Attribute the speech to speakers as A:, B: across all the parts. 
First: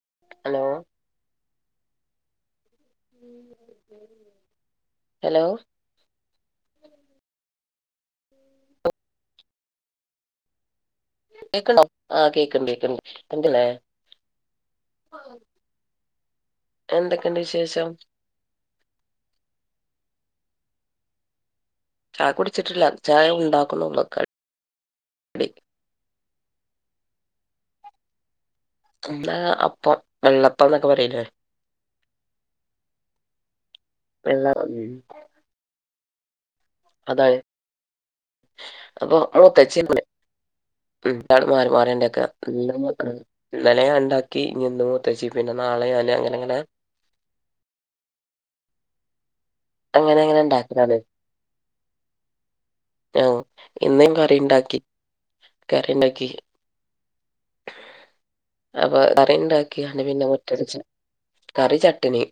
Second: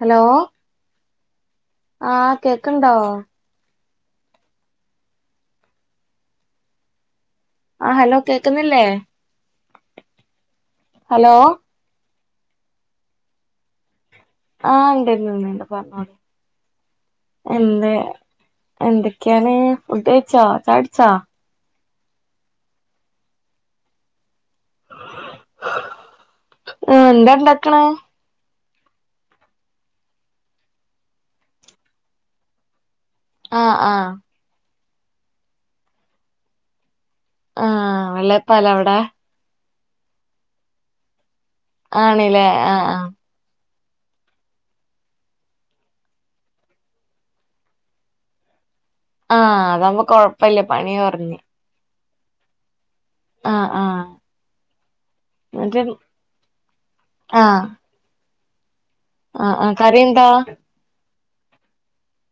A: hello ആഹ് കേക്കണ്ടോ
B: hello
A: ആഹ് ഹലോ കേൾക്കുന്നില്ലേ ഹലോ
B: [unintelligible]
A: ആഹ് ഇണ്ട് ഇണ്ട് ഇണ്ട് പറഞ്ഞോള്
B: എന്തൊക്കെയുണ്ട് വിശേഷം
A: എന്തെ എന്തൊക്കെയാണ് ഫുഡ് കഴിച്ചോ ചായ കുടിച്ചോ
B: ചായ കുടിച്ചിട്ടില്ല ചായ ഉണ്ടാക്കുണുള്ളു [unintelligible]
A: ആഹ് എന്താ ഉണ്ടാക്കണേ
B: ഇന്ന് അപ്പം വെള്ളപ്പം എന്നൊക്കെ പറയൂലേ
A: ആഹ് ആഹ്
B: [unintelligible] [unintelligible] [unintelligible]
A: ആഹ് വെള്ളയപ്പാലേ അവിടെ ആണ്ല്ലേ ആഹ് ആഹ്
B: ഇന്നലെ ഞാൻ ഉണ്ടാക്കി ഇനി ഇന്ന് മൂത്തേച്ചി പിന്നെ നാളെ ഞാന് അങ്ങനെ അങ്ങനെ
A: ആഹ് അതാവുമ്പോ
B: അങ്ങനെ അങ്ങനെ
A: കൊഴപ്പമില്ല പണി
B: ഉണ്ടാക്കലാണ്
A: കുറഞ്ഞ്
B: ആഹ് ഇന്നും കറി ഉണ്ടാക്കി കറി
A: എന്നിട്ട്
B: ഉണ്ടാക്കി
A: ആഹ്
B: അപ്പൊ
A: ആഹ് ആഹ് കറി
B: കറിയുണ്ടാക്കിയാണ്
A: എന്താ
B: പിന്നെ മുറ്റം അടിച്ചെ കറി ചട്ടിനി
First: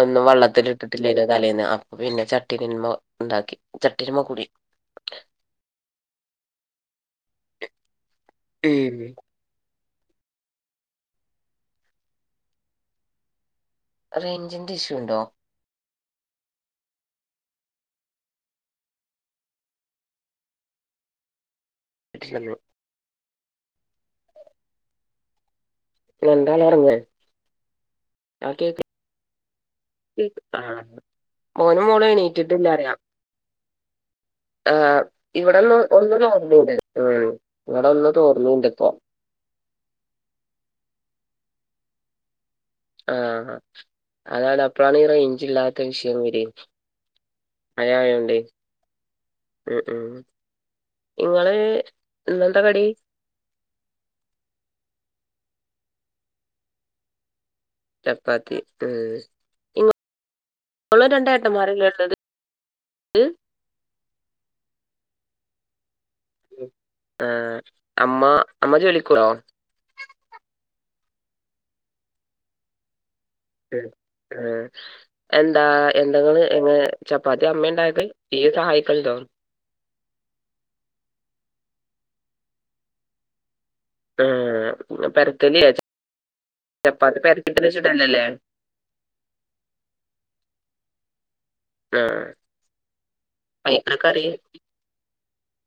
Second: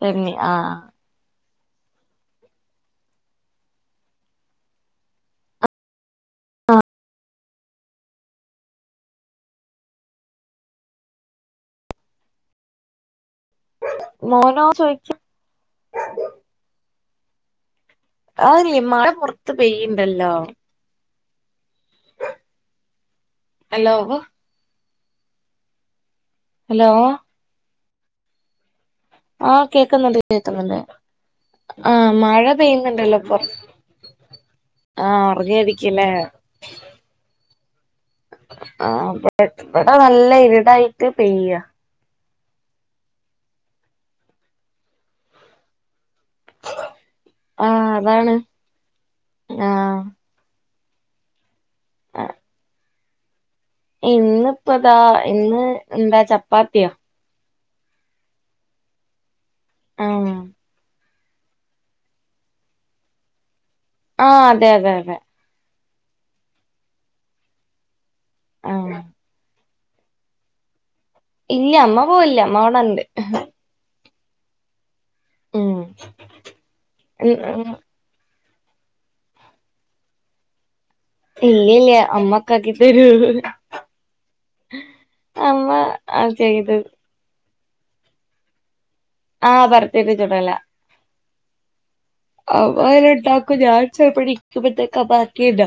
B: ഒന്ന്
A: ബെന്നി ആഹ്
B: വെള്ളത്തിലിട്ടി [unintelligible] തലേന്ന് അപ്പൊ പിന്നെ [unintelligible] ഉണ്ടാക്കി [unintelligible] [unintelligible]
A: മോനോ
B: റേഞ്ചിന്റെ ഇഷ്യൂ
A: ചോയിക്ക
B: ഉണ്ടോ
A: ആഹ് [unintelligible] മഴ പുറത്ത് പെയ്യുന്നുണ്ടല്ലോ
B: [unintelligible]
A: ഹലോ ഹലോ
B: [unintelligible] ബാക്കിയൊക്കെ
A: ആഹ് കേക്കുന്നുണ്ട് കേക്കുന്നുണ്ട്
B: മോനും മോളും
A: ആഹ് മഴ
B: എണീറ്റിട്ടില്ല
A: പെയ്യുന്നുണ്ടല്ലോ പുറത്ത്
B: ആഹ് ഇവിടെന്ന് ഒന്ന് തോർന്നുണ്ട് ഉം ഇവിടെ ഒന്ന് തോർന്നുണ്ട് ഇപ്പം
A: ആഹ് ഇവിടെ നല്ല ഇരുട്ടായിട്ട് പെയ്യാ
B: ആഹ് അതാണ് അപ്പോഴാണ് ഈ റേഞ്ച് ഇല്ലാത്ത വിഷയം വരുക മഴ
A: ആഹ് അതാണ്
B: ആയോണ്ട് ഉം
A: ആഹ്
B: ഉം നിങ്ങള് ഇന്നെന്താ കടി
A: ഇന്നിപ്പതാ ഇന്ന് എന്താ ചപ്പാത്തിയോ
B: ചപ്പാത്തി ഉം
A: ആഹ്
B: [unintelligible] [unintelligible]
A: ആഹ് അതെ അതെ അതെ
B: ആഹ അമ്മ അമ്മ
A: ആഹ്
B: ജോലിക്കൂപോയോ
A: ഇല്ല അമ്മ പോവല്ല അമ്മ അവിടെണ്ട്
B: എന്താ
A: ഉം
B: എന്തെങ്ക എങ്ങ ചപ്പാത്തി അമ്മയ ഉണ്ടായക്കെ ഇത ആയിക്ക തോ
A: ഇല്ല ഇല്ലേ അമ്മക്ക് അതിന്റെ ഒരു
B: ആഹ പെരത്തലിയ
A: ആ ചെയ്ത്
B: ചപ്പാത്ത് പെരത്തിട്ടന്ന് വെച്ചിട്ടല്ലല്ലേ
A: ആഹ് പറത്തേക്ക് ചുടല്ല
B: ആഹ്
A: അവ അന ഉണ്ടാക്കും ഞാൻ
B: അയിക്ക കറി
A: ചറപ്പടിക്കുമ്പത്തേക്കാ ബാക്കിയല്ല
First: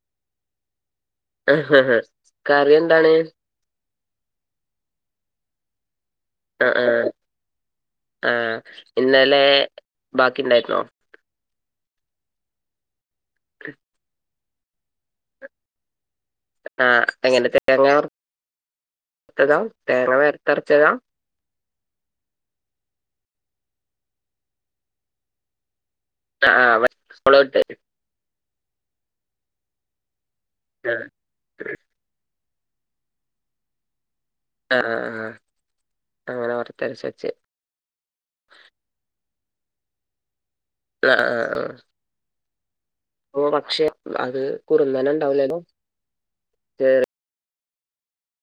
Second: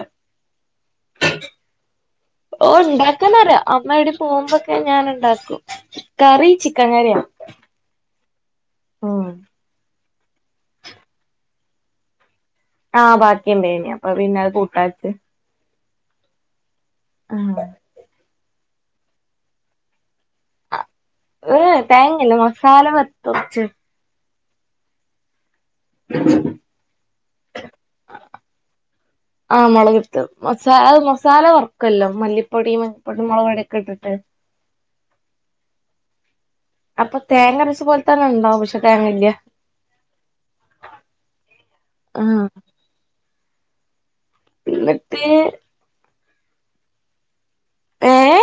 A: ഓ
B: കറി എന്താണ്
A: ഉണ്ടാക്കുന്നറേ അമ്മ ഇടെ പോകുമ്പൊക്കെ ഞാനുണ്ടാക്കും
B: ആഹ ആഹ ആഹാ
A: ഉം
B: ഇന്നലെ ബാക്കി ഉണ്ടായിരുന്നോ
A: ആഹ് ബാക്കി ഉണ്ടേന അപ്പൊ പിന്നെത് കൂട്ടാച്ച്
B: ആഹ അങ്ങനെ
A: ആഹ്
B: തേങ്ങത്തത തേങ്ങ വരത്തെറച്ചതാം
A: ഏ് തേങ്ങല്ല മസാല പത്തച്ച് [inaudible]
B: ആഹ ആഹാ മ സ്കൂൾ വിട്ടു
A: ആഹ് മുളകിട്ട മസ
B: ആഹ്
A: മസാല വർക്കല്ലോ മല്ലിപ്പൊടിയ മഞ്ഞപ്പൊടിയും മുളക്ടൊക്കെ ഇട്ടിട്ട്
B: ആഹ ആഹ ആഹ അങ്ങനെ പറ
A: അപ്പൊ തേങ്ങ അരച്ച പോലെ തന്നെ ഉണ്ടാവും പക്ഷെ തേങ്ങല്
B: ആഹ ആഹ
A: ആഹ്
B: ആഹ പക്ഷെ അത് കുറന
A: എന്നിട്ട്
B: ഉണ്ടാവൂലേല്ലോ
A: ഏഹ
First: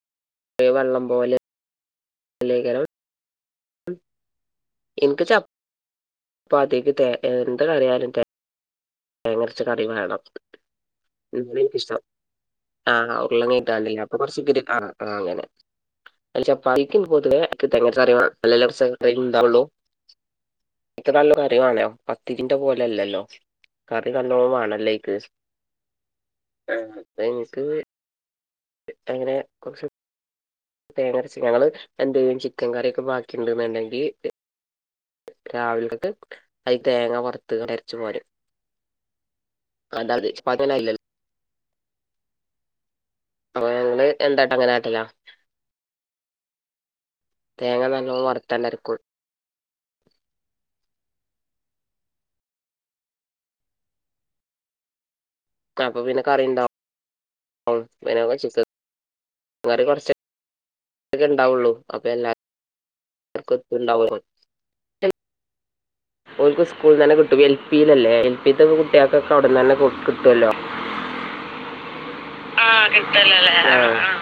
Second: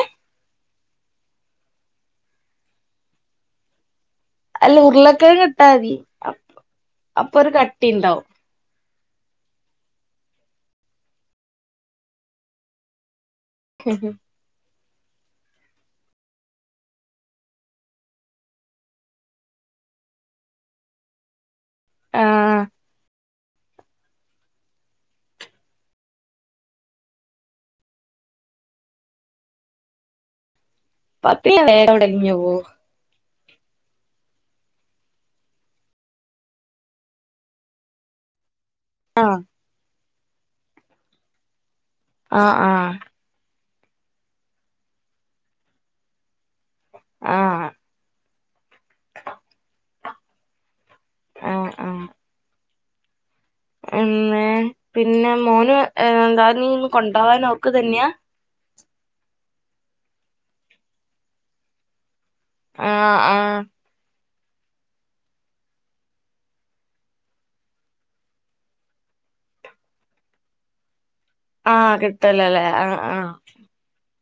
B: വെള്ളം പോലെ ലേഖരം
A: അല്ല
B: എനിക്ക്
A: ഉരുളക്കിഴങ്ങ് ഇട്ടാ മതി
B: ചപ്പദ്യേക്ക്
A: അപ്പൊ ഒരു
B: എന്താ കറി
A: കട്ടി
B: ആയാലും
A: ഉണ്ടാവും
B: തേങ്ങരച്ച കറി വേണം എ എനിക്കിഷ്ടം ആഹ ഉങ്ങ കിണ്ടില്ല അ കുറച്ച ഒക്കരി ആഹ ആഹ അങ്ങനെ ചപ്പാത്തിക്ക് പൊതുവെ തെങ്ങഅരച്ച കറി വേണം [inaudible] ഉണ്ടാവുള്ളു ഇനിക്ക് നല്ല കറി വണോ പത്തിക്കന്റെ
A: ആഹ്
B: പോലെല്ലല്ലോ കറി കല്ലോ ആണ ലൈക്ക് ആഹ അ എനിക്ക് അങ്ങനെ തേങ്ങരച്ച
A: പത്തിരി
B: ഞങ്ങള്ൾ രണ്ടുപേരും
A: വേഗം ഒടഞ്ഞു
B: എന്തെയും
A: പോവും
B: ചിക്കൻ കറിയൊക്കെ ബാക്കയുണ്ട് എന്നുണ്ടെങ്കിൽ രാവിലോട്ട് അതി തേങ്ങ വറുത്അരച്ച് പോരും
A: ആഹ
B: അത അ പതനല്ലല്ലേ
A: ആഹ് ആഹാ
B: അപ്പൊ ഞങ്ങള് എന്തായിട്ട് അങ്ങന ആട്ടല്ലാ
A: ആഹ്
B: തേങ്ങ നല്ലോണം വറുത്താലെ അരക്കും
A: [unintelligible] ആഹ ആഹ എന്നെ പിന്നെ മോന്
B: അപ്പൊ പിന്നെ കറി
A: എന്താ
B: ഉണ്ടാവും
A: നീന്ന് കൊണ്ടാവാൻ നോക്ക് തന്നെയാ
B: വേറെ കുറച്ച് അക്കെ ഉണ്ടാവുള്ളൂ അ എല്ലാ
A: ആഹ
B: [inaudible] ഓല്ക്ക് സ്കൂളി തന്നെ കിട്ടും എൽ പിയി അല്ലേ എൽ പി ത്തെ കുട്ടികൾക്കൊക്കെ അവിടുന്ന്ൺന്നെ കൊട് കിട്ടുമല്ലോ
A: ആഹ് കിട്ട്ല്ലല്ലേ
B: ആഹ് ആഹ്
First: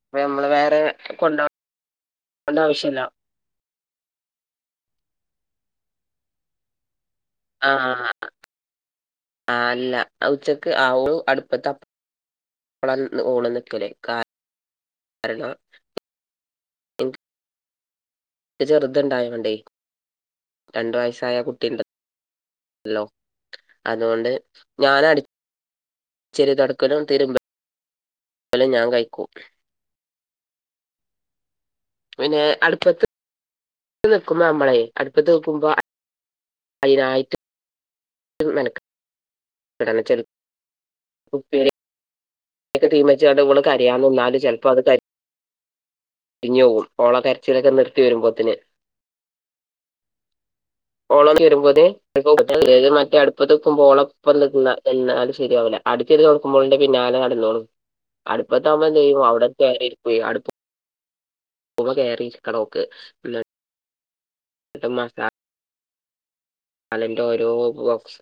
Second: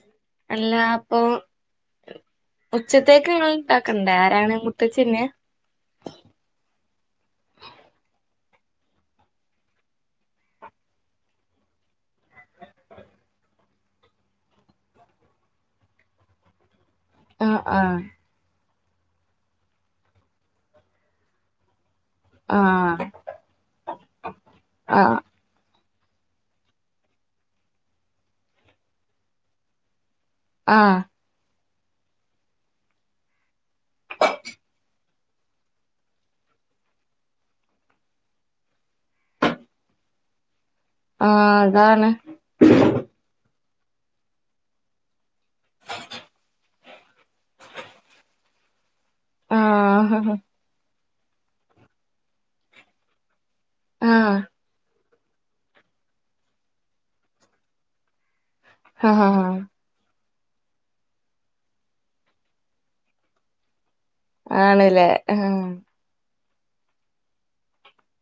B: അപ്പൊ നമ്മള്
A: അല്ല
B: വേറെ
A: അപ്പൊ
B: കൊണ്ടോണ്ട ആവശ്യല്ല
A: ഉച്ചത്തേക്ക് നിങ്ങ ഇണ്ടാക്കണ്ടേ ആരാണ് മൂത്തേച്ചിന്നെ
B: ആഹ് ആ അല്ല ഉച്ചക്ക് ആ അടുപ്പത്ത വള ഓള് നിൽക്കല് കാര
A: ആഹ് ആഹ്
B: ചെറുതിണ്ടായൊണ്ടേ രണ്ടു വയസ്സായ കുട്ടി ല്ലോ
A: ആഹ്
B: അതുകൊണ്ട് ഞാൻട
A: ആഹ്
B: ചെറിയ തൊടക്കലും തീരുമ്പ ഞാൻ കഴിക്കൂ
A: ആഹ്
B: പിന്നെ അടുപ്പത്ത് നിക്കുമ്പോ നമ്മളെ അടുപ്പത്ത് നിക്കുമ്പോ അയ്നായിട്ട് ന [unintelligible]
A: ആഹ് അതാണ്
B: തീമച്ചണ്ട് കരയാൻന്നാല് ചിലപ്പോത് ഇഞ്ഞവും ഓള കരച്ചിലൊക്കെ നിർത്തി വരുമ്പോത്തിന്
A: ആഹ് ആഹ്
B: ഓളോന്ന വരുമ്പോത് മറ്റേ അടുപ്പത്ത്ക്കുമ്പോ
A: ആഹ്
B: ഓളപ്പം നിക്ക്ന്ന എന്നാലും ശരിയാവല്ല അടിച്ചെത് നോക്കുമ്പോളന്റെ പിന്നാലെ നടന്നോക്കും അടുപ്പത്താമ്പ ചെയ്യും
A: ആഹ്
B: അവിടെ [unintelligible] അടു ചുമ്മാ കേറിയിരിക്കണം ഓക്ക് പിന്നെ
A: ആണ്ല്ലേ ആഹ്
B: അലന്റെ ഓരോ ബോക്സ്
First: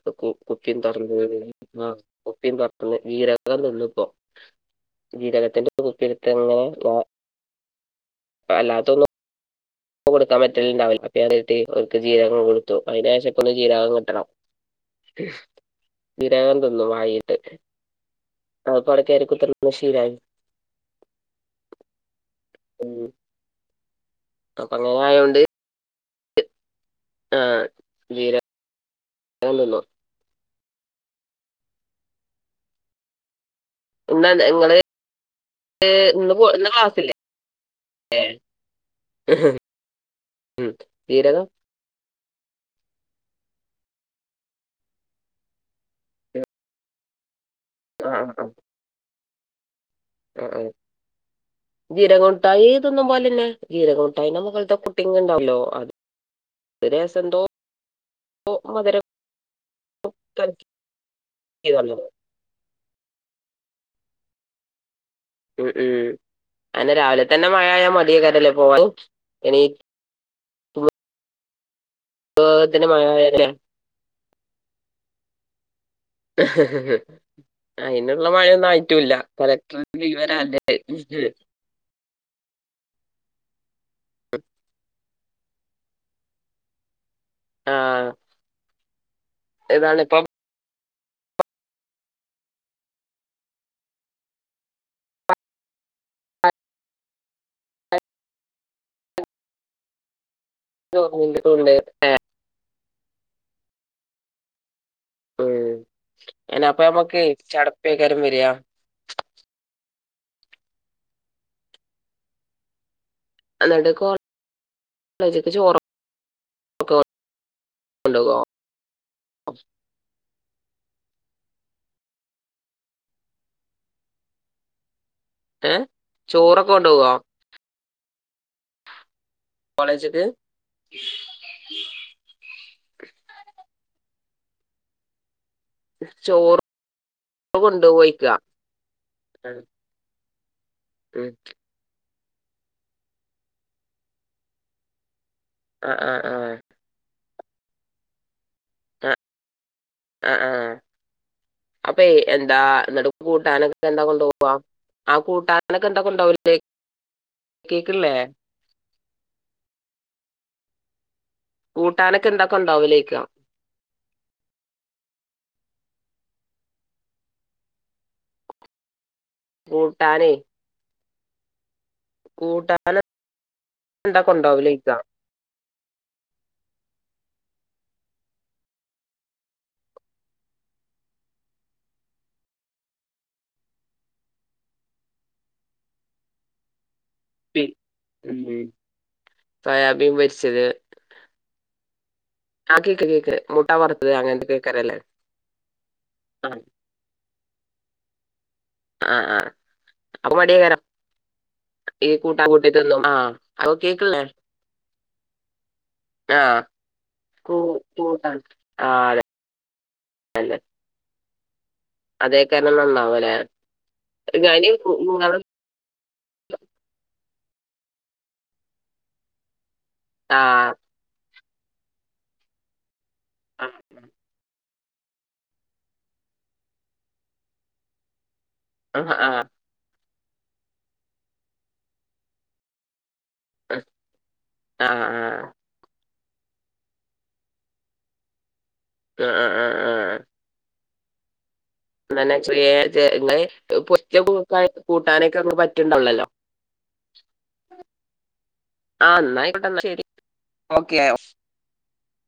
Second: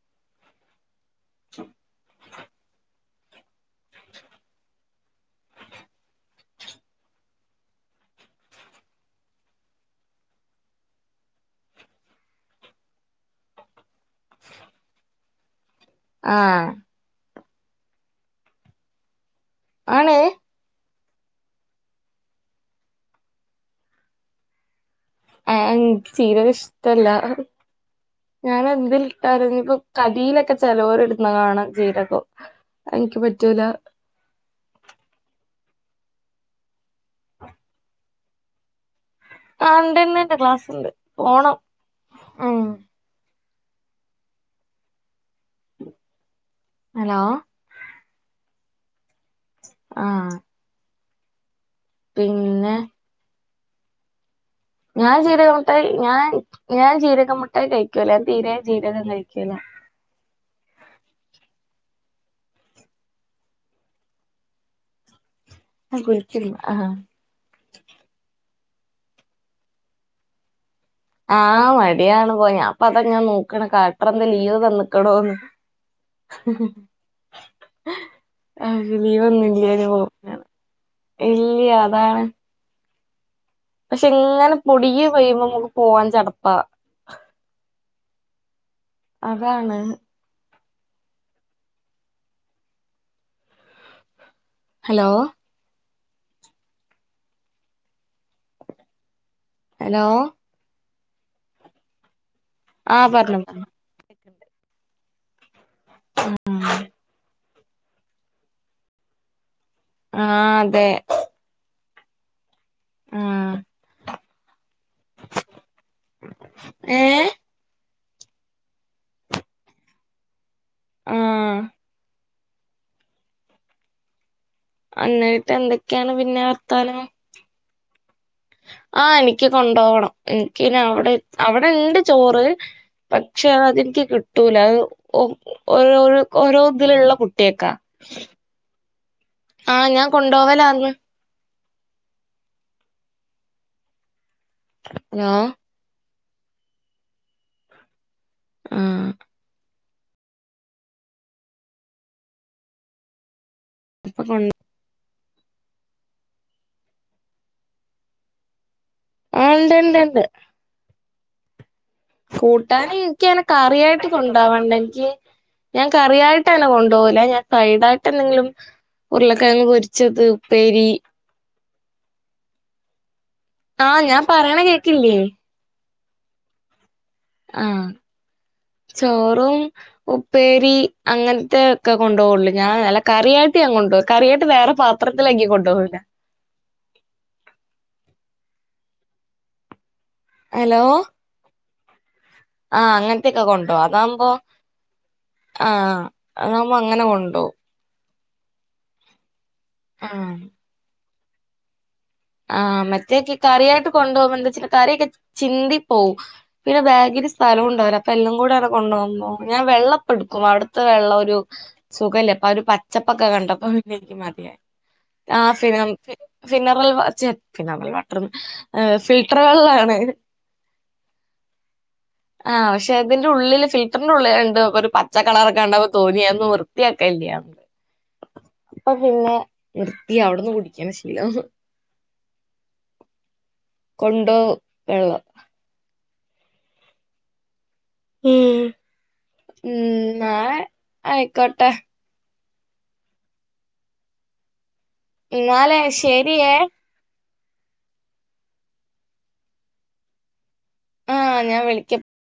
B: കുപ്പിയും തുറന്ന് ആ കുപ്പിയും തുറന്ന് ജീരകം തിന്നിപ്പോ ജീരകത്തിന്റെ കുപ്പിടുത്ത്ങ്ങനെ അല്ലാത്തൊന്നും കൊടുക്കാൻ പറ്റലണ്ടാവില്ല [unintelligible] അവർക്ക് ജീരകം കൊടുത്തു അതിനേശം ഇപ്പ ഒന്ന് ജീരകം കിട്ടണം ജിരകം
A: ആഹ്
B: തിന്നും വായിട്ട് അത് പുട കയറി കുത്തിന്ന് ശീലായി
A: ആണ്
B: ഉം അപ്പൊ അങ്ങനെ ആയൊണ്ട്
A: ആ ചീരകം ഇഷ്ടല്ല
B: ജീരകം
A: ഞാന് എന്തിൽ ഇട്ടാലും ഇൻക്ക്
B: തിന്നു
A: കറീലൊക്കെ ചിലോര് ഇടുന്ന കാണാം ജീരകം എനിക്ക് പറ്റൂല
B: ഇന്നത് നിങ്ങള് ഈ ഇന്ന് ക്ലാസ്സില്ലേ
A: ആ
B: ഏഹ്
A: ആ ഇണ്ട്ന്ന്ണ്ട് ക്ലാസ്സുണ്ട്
B: ജീരകം
A: പോണം ഉം ഹലോ
B: ആഹ്
A: ആഹ്
B: ജീരക മുട്ടായി
A: പിന്നെ
B: തിന്നും പോലില്ലെ ജീരക മുട്ടായി നമ്മ
A: ഞാൻ ജീരക മുട്ടായി ഞാൻ ഞാൻ
B: രസം
A: ജീരകം
B: എന്തോ
A: മുട്ടായി കഴിക്കൂല്ല ഞാൻ തീരെ ജീരകം
B: മധുരം
A: കഴിക്കൂല
B: [inaudible] ഉം ഉം
A: കുലിക്കില്ല ആഹ്
B: അന്ന രാവില തന്നെ മഴ ആയൽ മതിയാ കാരല്ലോ പോവാൻ എനി
A: ആഹ് മടിയാണ് പോയ ഞാ അപ്പ
B: എണീറ്റത്തിന്
A: അതാ
B: മഴ
A: ഞാൻ
B: ആയാലേ
A: നോക്കണ കളക്ടർ എന്ത ലീവ് തന്ന്ക്കണോന്ന്
B: അയിതിനുള്ള മഴയൊന്നും
A: ആഹ്
B: ആയിട്ടില്ല കലക്ടറി വിവരല്ലേ
A: ഇല്ല അതാണ് പക്ഷെ എങ്ങനെ പൊടി പ്യുമ്പോ നമുക്ക് പോവാൻ ചടപ്പാ
B: ആഹ്
A: അതാണ് ഹലോ ഹലോ
B: [inaudible]
A: ആഹ പറഞ്ഞു
B: ഉം അഹ് അപ്പ നമ്മുക്ക് ചടപ്പേക്കാരും വരിയാ
A: ആഹ് അതെ ആഹ്
B: എന്നിട്ട് കോ കോളേജക്കെക്ക കൊണ്ടോ
A: ഏഹ്
B: [inaudible]
A: ഉം അന്നായിട്ട്
B: ഏ
A: എന്തൊക്കെയാണ് പിന്നെ
B: ചോറൊക്കെ
A: വർത്താനം
B: കൊണ്ടുപോകോ
A: ആഹ എനിക്ക് കൊണ്ടു പോണം
B: കോളേജിക്ക്
A: എനിക്ക അവിടെ അവിടെ ഉണ്ട് ചോറ് പക്ഷെ അ അതെനിക്ക് കിട്ടൂല അത് ഓ
B: ചോറ്
A: ഓരോ ഇതിലുള്ള കുട്ടിയൊക്കാ
B: അഹ്
A: ആഹ് ഞാൻ കൊണ്ടോവലാന്ന്
B: ഉം
A: ഹലോ
B: ആഹാ ആഹ് ആഹ് ആഹ് ആഹ് ആഹ് അപ്പയ് എന്താ ഇന്നട്ട് കൂട്ടാനൊക്കെ എന്താ
A: അപ്പൊ
B: കൊണ്ടോവാ
A: കൊണ്ട്
B: ആഹ് കൂട്ടാനൊക്കെ എന്താ കൊണ്ടോവല് കേക്ക്ല്ലേ
A: ആഹ് ഇണ്ട് ഇണ്ട് ഇണ്ട്
B: കൂട്ടാന്
A: കൂട്ടാന് ഇനൻക്കങ്ങനെ കറിയായിട്ട് കൊണ്ടവണ്ട ഇൻക്ക് ഞാൻ കറിയായിട്ട്ന്നെ കൊണ്ടോവല് അഹ് ഞാൻ ഫൈഡായിട്ട് എന്തെങ്കിലും ഉരുളക്കിയങ്ങ് പൊരിച്ചത്
B: കൂട്ടാനേ
A: ഉപ്പേരി
B: കൂട്ടാന്
A: ആഹ്
B: എന്താ
A: ഞാൻ പറയണ
B: കൊണ്ടോവലയിക്കാ
A: കേക്കില്ലേ ആഹ് ചോറും ഉപ്പേരി അങ്ങൻത്തെക്കെ കൊണ്ടോ ഒള്ളൂ ഞാൻ നല്ല കറിയായിട്ട് ഞാൻ കൊണ്ടോ കറിയായിട്ട് വേറെ പാ ത്രത്തിലാക്കി കൊണ്ടോവല
B: പിന്നെന്ത് സൊയാബീ പൊര്
A: ഹലോ
B: ആ
A: ആഹ്
B: കേക്ക് കേക്ക്
A: അങ്ങൻത്തെക്കെ
B: മുട്ട
A: കൊണ്ടോവാ
B: വറുത്തത്
A: അതാഉമ്പോ
B: അങ്ങനത്തെ കേക്കരല്ലേ
A: ആഹ്
B: ആ
A: അതാഉമ്പോ അങ്ങനെ കൊണ്ടോഉം
B: ആഹ് ആഹ് അപ്പൊ
A: ആഹ്
B: മടിയ്കാരം
A: ആഹ്
B: തിന്നും ആ
A: മറ്റേക്ക്
B: അപ്പൊ
A: കറിയായിട്ട്
B: കേക്കില്ലേ
A: കൊണ്ടോഉമ്പോ എന്താച്ച കറിയൊക്കെ ചിന്തി പോവും
B: ആ
A: പിന്നെ ബാഗല് സ്
B: കൂ
A: സ്ഥലുണ്ടാഉലാ അപ്പൊ എല്ലം
B: കൂട്ടാൻ
A: കൂടെനെ
B: ആ അതെ
A: കൊണ്ടോഉമ്പോ ഞാൻ വെള്ളപ്പട്ക്കും അവിട്ത്തെ വെള്ളൊരു സുഖല്ല്യ ഇപ്പരു
B: അതേക്കാരം
A: പച്ചപ്പൊക്കെ
B: നന്നാവല്ലേ
A: കണ്ടപ്പോ പിന്നെ എനിക്ക് മതിയായി
B: ഞാന് കു- നിങ്ങള്
A: ആഹ് ഫിനറൽ ഛെ ഫിനറൽ വ ഛെ ഫിനറൽ വാട്ട്രന്ന് ഫിൽട്ടർ വള്ളാണ്
B: ആഹ്
A: ആഹ് പക്ഷെ അതിന്റെ
B: ആ
A: ഉള്ളില് ഫിൽട്ടർന്റെ ഉള്ളി ഇണ്ട് ഒരു പ ച്ച കളറ് കണ്ടപ്പൊ തോന്നി അതൊന്നും വൃത്തിയാക്കല്ല്യാന്ന് അപ്പൊ
B: ആ ആ ആ ആ
A: പിന്നെ നിർത്തി ഔട്ന്ന് കുടിക്ക്ണ ശീലം കൊണ്ടോവ്
B: ആ
A: വെള്ളം ഉം
B: ആഹ് ആഹ് ആഹ്
A: ഇന്നാ ആയിക്കോട്ടെ
B: അന്നെ [unintelligible] കൂട്ടാനൊക്കെ ഒ
A: എന്നാലേ
B: പറ്റ്ണ്ടള്ളല്ലോ
A: ശരിയേ
B: ആഹ് ഇന്നായിക്കോട്ടെന്നാ ശരി ഓക്കെ ആയൊ
A: ഞാ വിളിക്കും